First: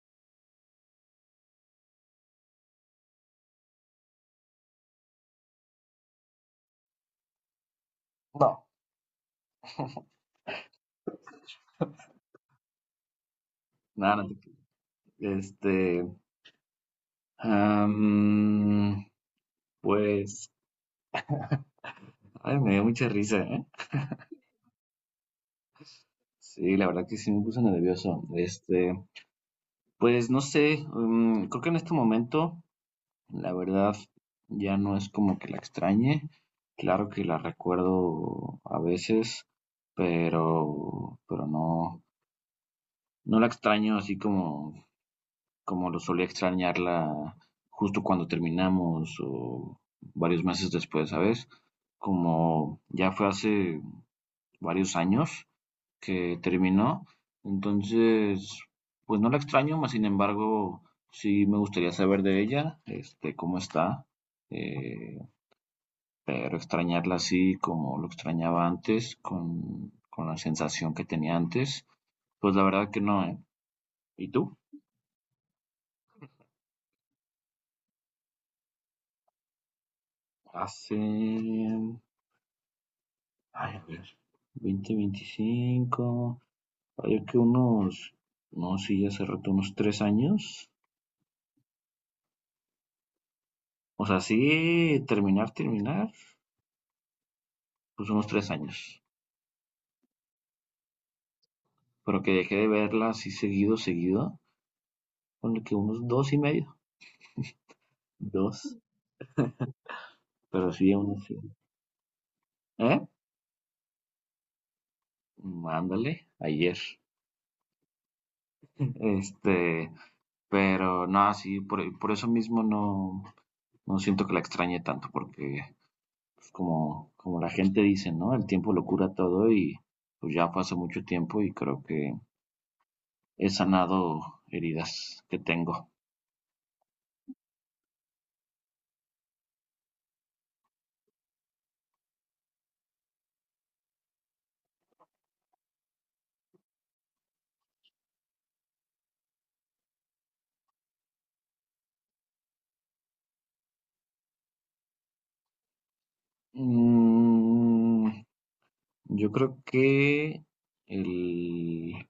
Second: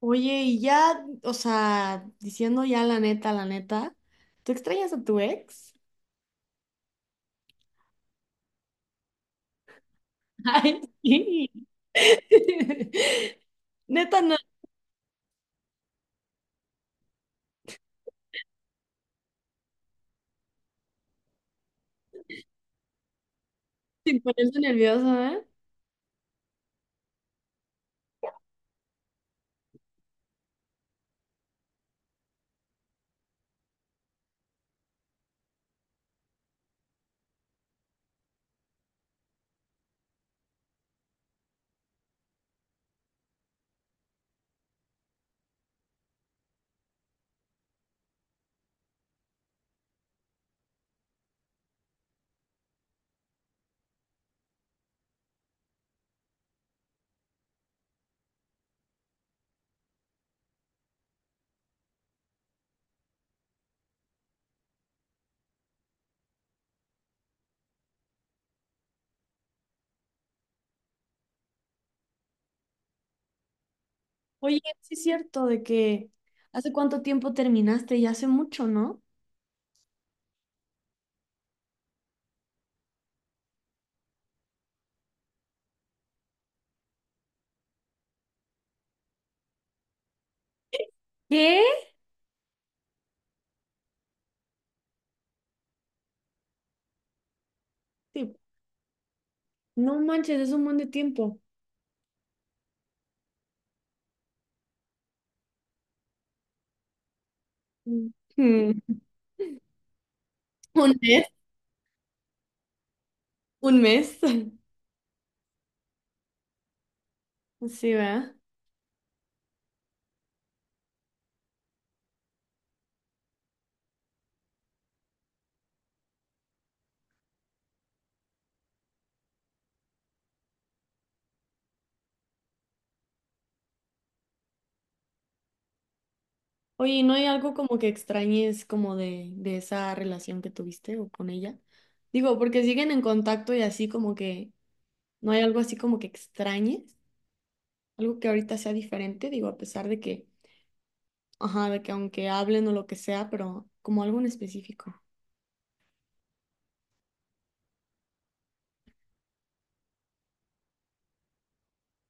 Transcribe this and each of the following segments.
Oye, y ya, o sea, diciendo ya la neta, ¿tú extrañas a tu ex? No, Ay, sí. nada, Neta, no te- no, creo. Este, am, pues, ay, me dio mucha risa, ¿eh? sin ponerse nerviosa, ¿eh? Sí, la verdad que sí me puse nervioso. Pues no sé, creo que en este momento, la verdad, ya no es como que la extrañe. Claro que la recuerdo a veces, pero no, no la extraño así como lo solía extrañarla justo cuando terminamos o varios meses después, ¿sabes? Como ya fue hace varios años que terminó, entonces, pues no la extraño, mas sin embargo, sí me gustaría saber de ella, cómo está, eh, pero extrañarla así como lo extrañaba antes, con la sensación que tenía antes, pues la verdad que no, ¿eh? ¿Y tú? Oye, sí es cierto de que hace cuánto tiempo terminaste, ya hace mucho, ¿no? Hace Ay, a ver, 20, 25, hay que unos, no, sí, hace rato unos 3 años. ¿Qué? O sea, sí, terminar, terminar, pues unos Sí. 3 años. No manches, es un buen de tiempo. Pero que dejé de verla así seguido, seguido, con que unos dos y medio, Mm. dos, pero Mm. sí, Un unos, mes. sí. ¿Eh? Un mes. Ándale, ayer. Sí, ¿verdad? Este, pero no, sí, por eso mismo no, no siento que la extrañe tanto, porque pues como la gente dice, ¿no? El tiempo lo cura todo y pues ya fue hace mucho tiempo y creo que he sanado heridas que tengo. Oye, ¿no hay algo como que extrañes como de esa relación que tuviste o con ella? Digo, porque siguen en contacto y así como que no hay algo así como que extrañes, algo que ahorita sea diferente, digo, a pesar de que, ajá, de que aunque hablen o lo que sea, pero como algo en específico. Mm, yo creo que el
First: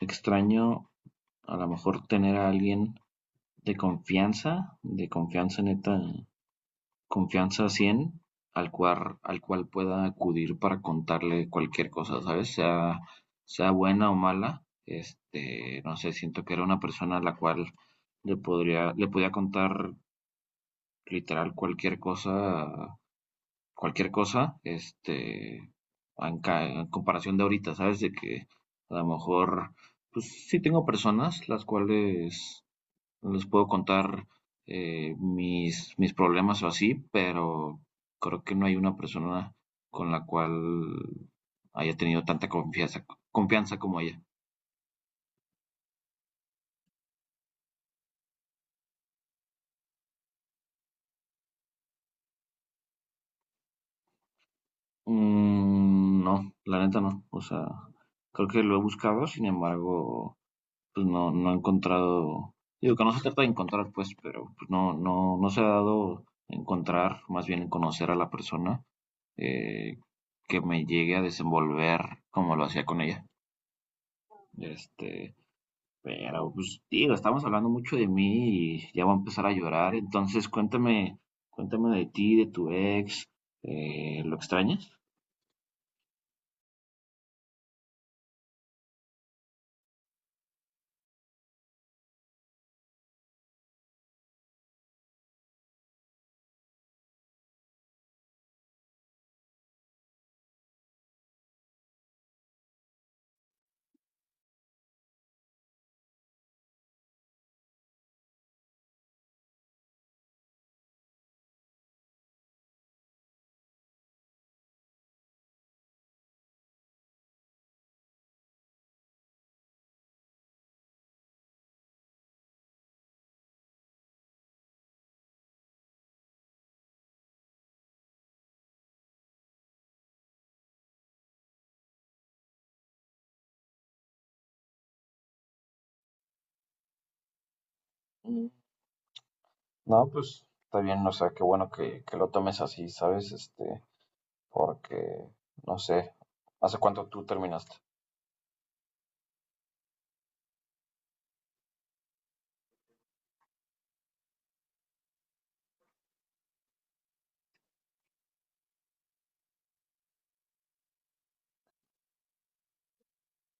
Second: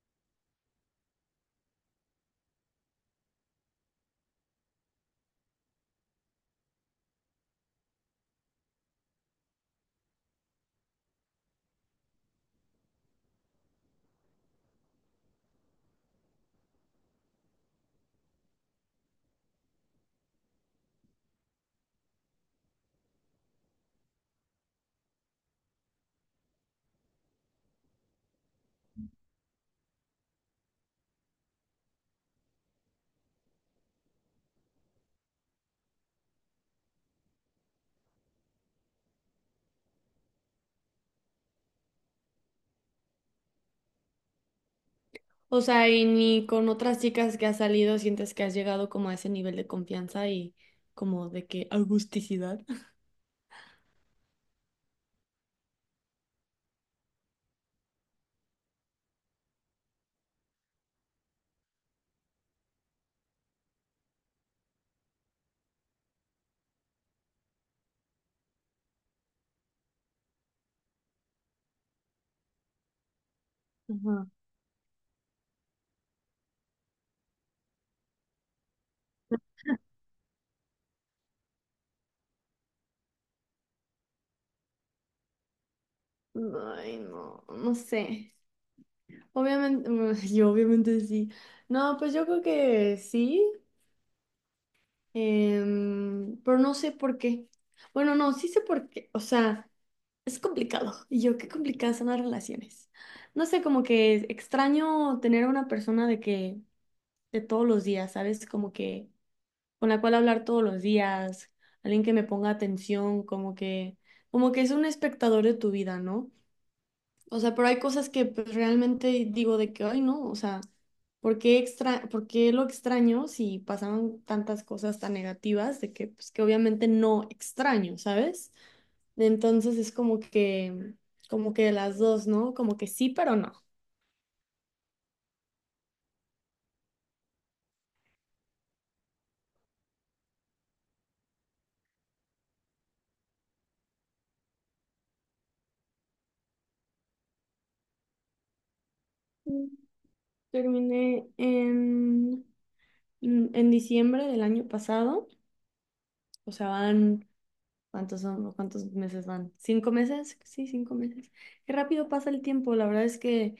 extraño a lo mejor tener a alguien de confianza neta confianza 100 al cual pueda acudir para contarle cualquier cosa, ¿sabes? Sea, sea buena o mala, no sé, siento que era una persona a la cual le podría, le podía contar literal cualquier cosa, en comparación de ahorita, ¿sabes? De que a lo mejor, pues sí tengo personas las cuales les puedo contar mis problemas o así, pero creo que no hay una persona con la cual haya tenido tanta confianza, confianza como ella. O sea, y ni con otras chicas que has salido sientes que has llegado como a ese nivel de confianza y como de que augusticidad. Mm, no, la neta no. O sea, creo que lo he buscado, sin embargo, pues no, no he encontrado. Digo que no se trata de encontrar, pues, pero pues, no, no, no se ha dado encontrar, más bien conocer a la persona eh, que me llegue a desenvolver como lo hacía con ella. Ajá. Este, Pero, pues, digo, estamos hablando mucho de mí y ya voy a empezar a llorar. Entonces, cuéntame, cuéntame de ti, de tu ex. ¿Lo extrañas? Ay, no, no sé. Obviamente, yo obviamente sí. No, pues yo creo que sí, pero no sé por qué. Bueno, no, sí sé por qué. O sea, es complicado. Y yo, qué complicadas son las relaciones. No sé, como que es extraño tener a una persona de que, de todos los días, ¿sabes? Como que con la cual hablar todos los días, alguien que me ponga atención, como que es un espectador de tu vida, ¿no? O sea, pero hay cosas que pues realmente digo de que, ay, no, o sea, ¿por qué lo extraño si pasaban tantas cosas tan negativas de que, pues, que obviamente no extraño, ¿sabes? Entonces es como que las dos, ¿no? Como que sí, pero no. Mm, No, pues está bien, o sea, qué bueno que, lo tomes así, ¿sabes? Porque, no sé, ¿hace cuánto tú terminaste? Mm, terminé en, en diciembre del año pasado, o sea, van, ¿cuántos son? ¿Cuántos meses van? ¿Cinco meses? Sí, cinco meses. Qué rápido pasa el tiempo, la verdad es que...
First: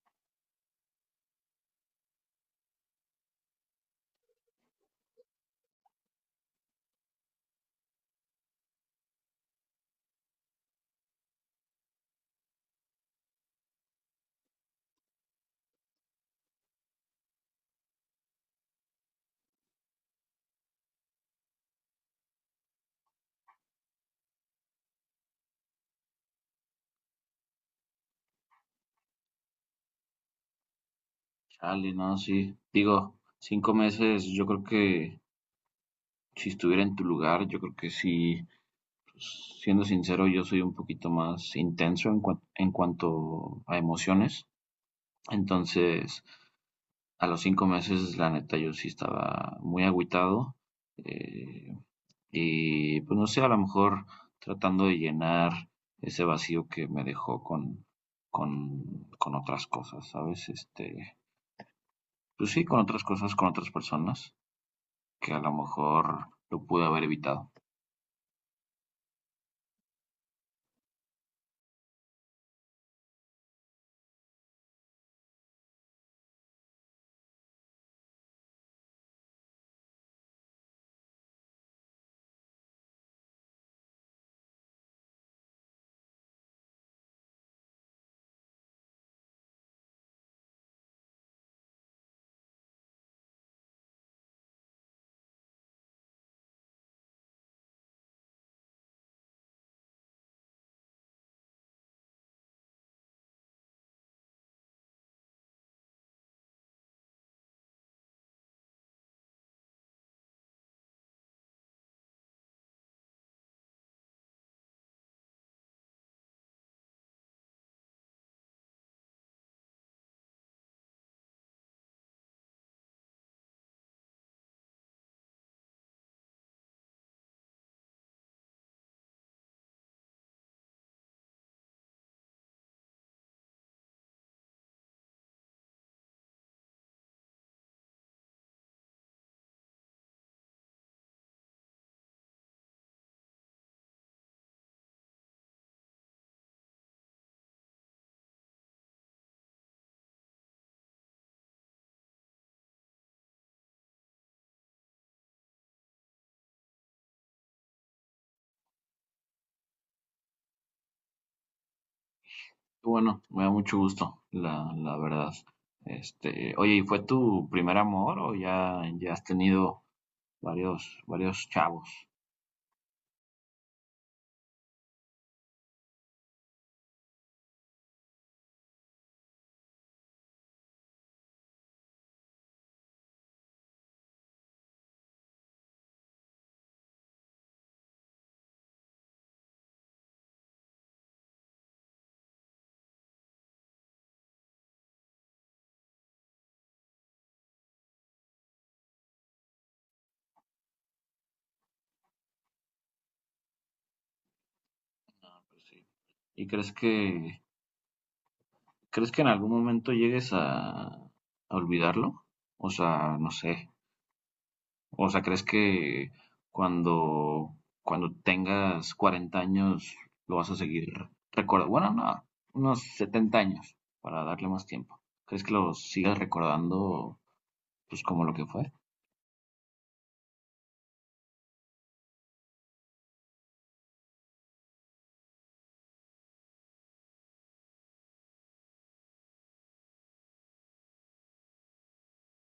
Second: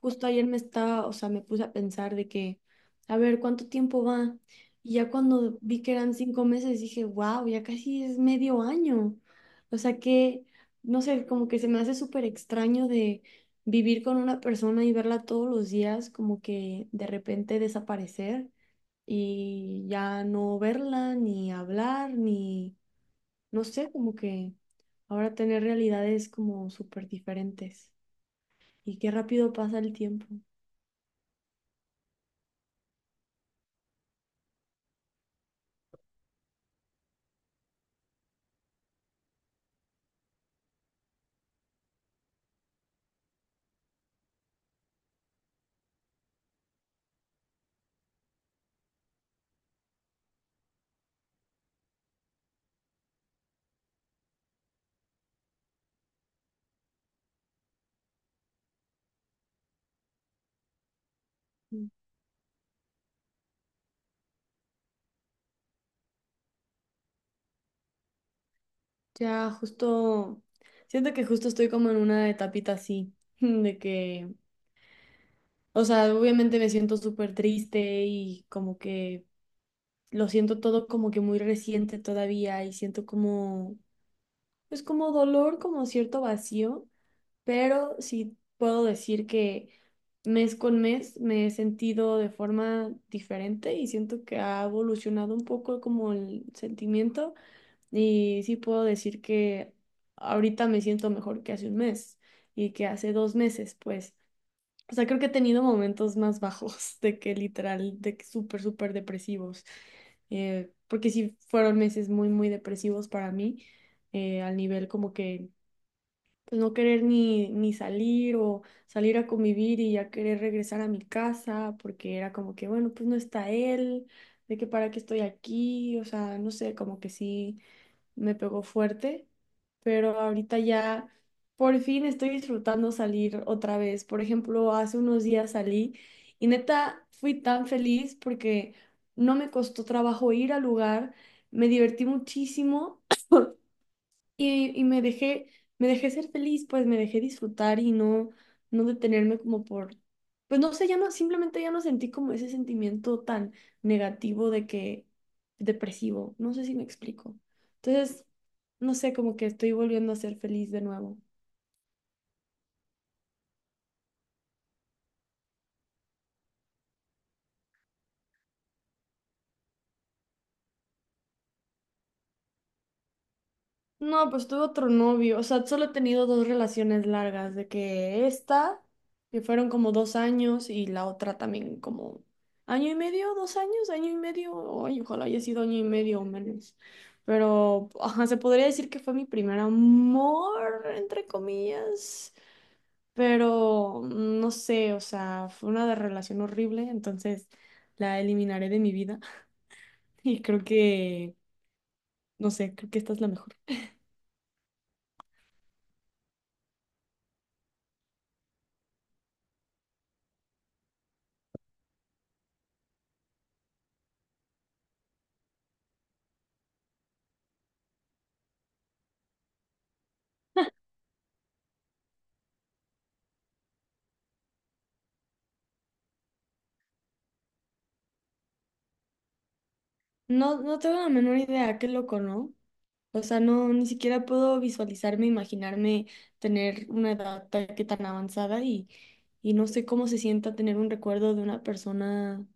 Justo ayer me estaba, o sea, me puse a pensar de que, a ver, ¿cuánto tiempo va? Y ya cuando vi que eran cinco meses, dije, wow, ya casi es medio año. O sea que, no sé, como que se me hace súper extraño de vivir con una persona y verla todos los días, como que de repente desaparecer y ya no verla, ni hablar, ni, no sé, como que ahora tener realidades como súper diferentes. Y qué rápido pasa el tiempo. Chale, no, sí. Digo, 5 meses, yo creo que si estuviera en tu lugar, yo creo que sí. Pues, siendo sincero, yo soy un poquito más intenso en cuanto a emociones. Entonces, a los 5 meses, la neta, yo sí estaba muy agüitado. eh, y pues no sé, a lo mejor tratando de llenar ese vacío que me dejó con otras cosas, ¿sabes? Pues sí, con otras cosas, con otras personas, que a lo mejor lo pude haber evitado. Ya, justo, siento que justo estoy como en una etapita así, de que, o sea, obviamente me siento súper triste y como que lo siento todo como que muy reciente todavía y siento como, pues como dolor, como cierto vacío, pero sí puedo decir que mes con mes me he sentido de forma diferente y siento que ha evolucionado un poco como el sentimiento. Y sí puedo decir que ahorita me siento mejor que hace un mes y que hace dos meses, pues. O sea, creo que he tenido momentos más bajos de que literal, de que súper, súper depresivos. Porque sí fueron meses muy, muy depresivos para mí, al nivel como que pues, no querer ni salir o salir a convivir y ya querer regresar a mi casa, porque era como que, bueno, pues no está él, de que para qué estoy aquí, o sea, no sé, como que sí me pegó fuerte, pero ahorita ya por fin estoy disfrutando salir otra vez. Por ejemplo, hace unos días salí y neta fui tan feliz porque no me costó trabajo ir al lugar, me divertí muchísimo. Y me dejé ser feliz, pues me dejé disfrutar y no, no detenerme como por, pues no sé, ya no, simplemente ya no sentí como ese sentimiento tan negativo de que, depresivo, no sé si me explico. Entonces, no sé, como que estoy volviendo a ser feliz de nuevo. Bueno, me da mucho gusto, la verdad. Oye, ¿y fue tu primer amor o ya, ya has tenido varios, varios chavos? No, pues tuve otro novio, o sea, solo he tenido dos relaciones largas, de que esta, que fueron como dos años, y la otra también como año y medio, dos años, año y medio, ay, ojalá haya sido año y medio o menos. Pero, ajá, se podría decir que fue mi primer amor, entre comillas, pero no sé, o sea, relación horrible, entonces la eliminaré de mi vida y creo que, no sé, creo que esta es la mejor. Pues sí. ¿Y crees que en algún momento llegues a olvidarlo? O sea, no sé. O sea, ¿crees que cuando cuando tengas 40 años lo vas a seguir recordando? Bueno, no, unos 70 años para darle más tiempo. ¿Crees que lo sigas recordando pues como lo que fue? No, no tengo la menor idea, qué loco, ¿no? O sea, no, ni siquiera puedo visualizarme, imaginarme tener que tan avanzada y no sé cómo se sienta tener un recuerdo de una persona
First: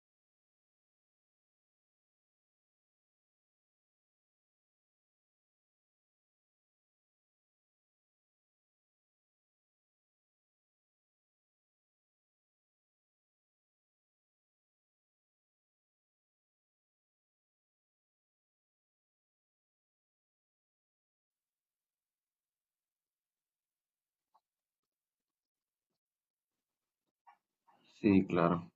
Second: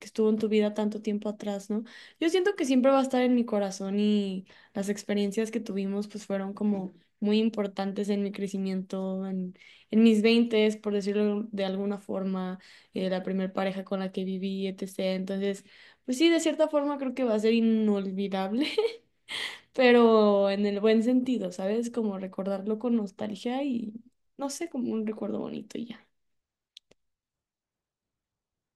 que estuvo en tu vida tanto tiempo atrás, ¿no? Yo siento que siempre va a estar en mi corazón y las experiencias que tuvimos pues fueron como muy importantes en mi crecimiento, en mis veintes, por decirlo de alguna forma, la primer pareja con la que viví, etcétera. Entonces, pues sí, de cierta forma creo que va a ser inolvidable, pero en el buen sentido, ¿sabes? Como recordarlo con nostalgia y no sé, como un recuerdo bonito y ya. Sí, claro.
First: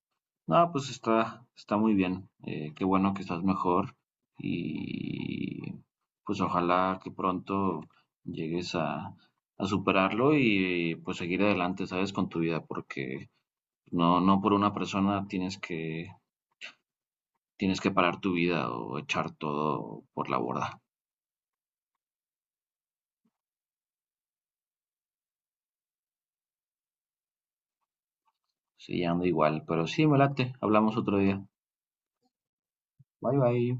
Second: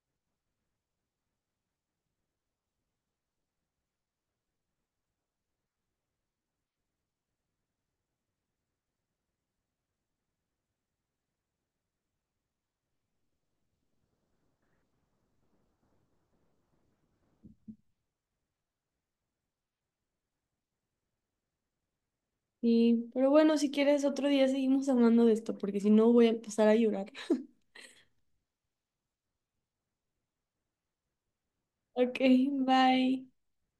No, pues está muy bien. Qué bueno que estás mejor y pues ojalá que pronto llegues a superarlo y pues seguir adelante, ¿sabes? Con tu vida, porque no, no por una persona tienes que parar tu vida o echar todo por la borda. Sí, pero bueno, si quieres otro día seguimos hablando de esto, porque si no voy a empezar a llorar. Sí, ando igual, pero sí, me late. Hablamos otro día. Ok, bye. Bye, bye.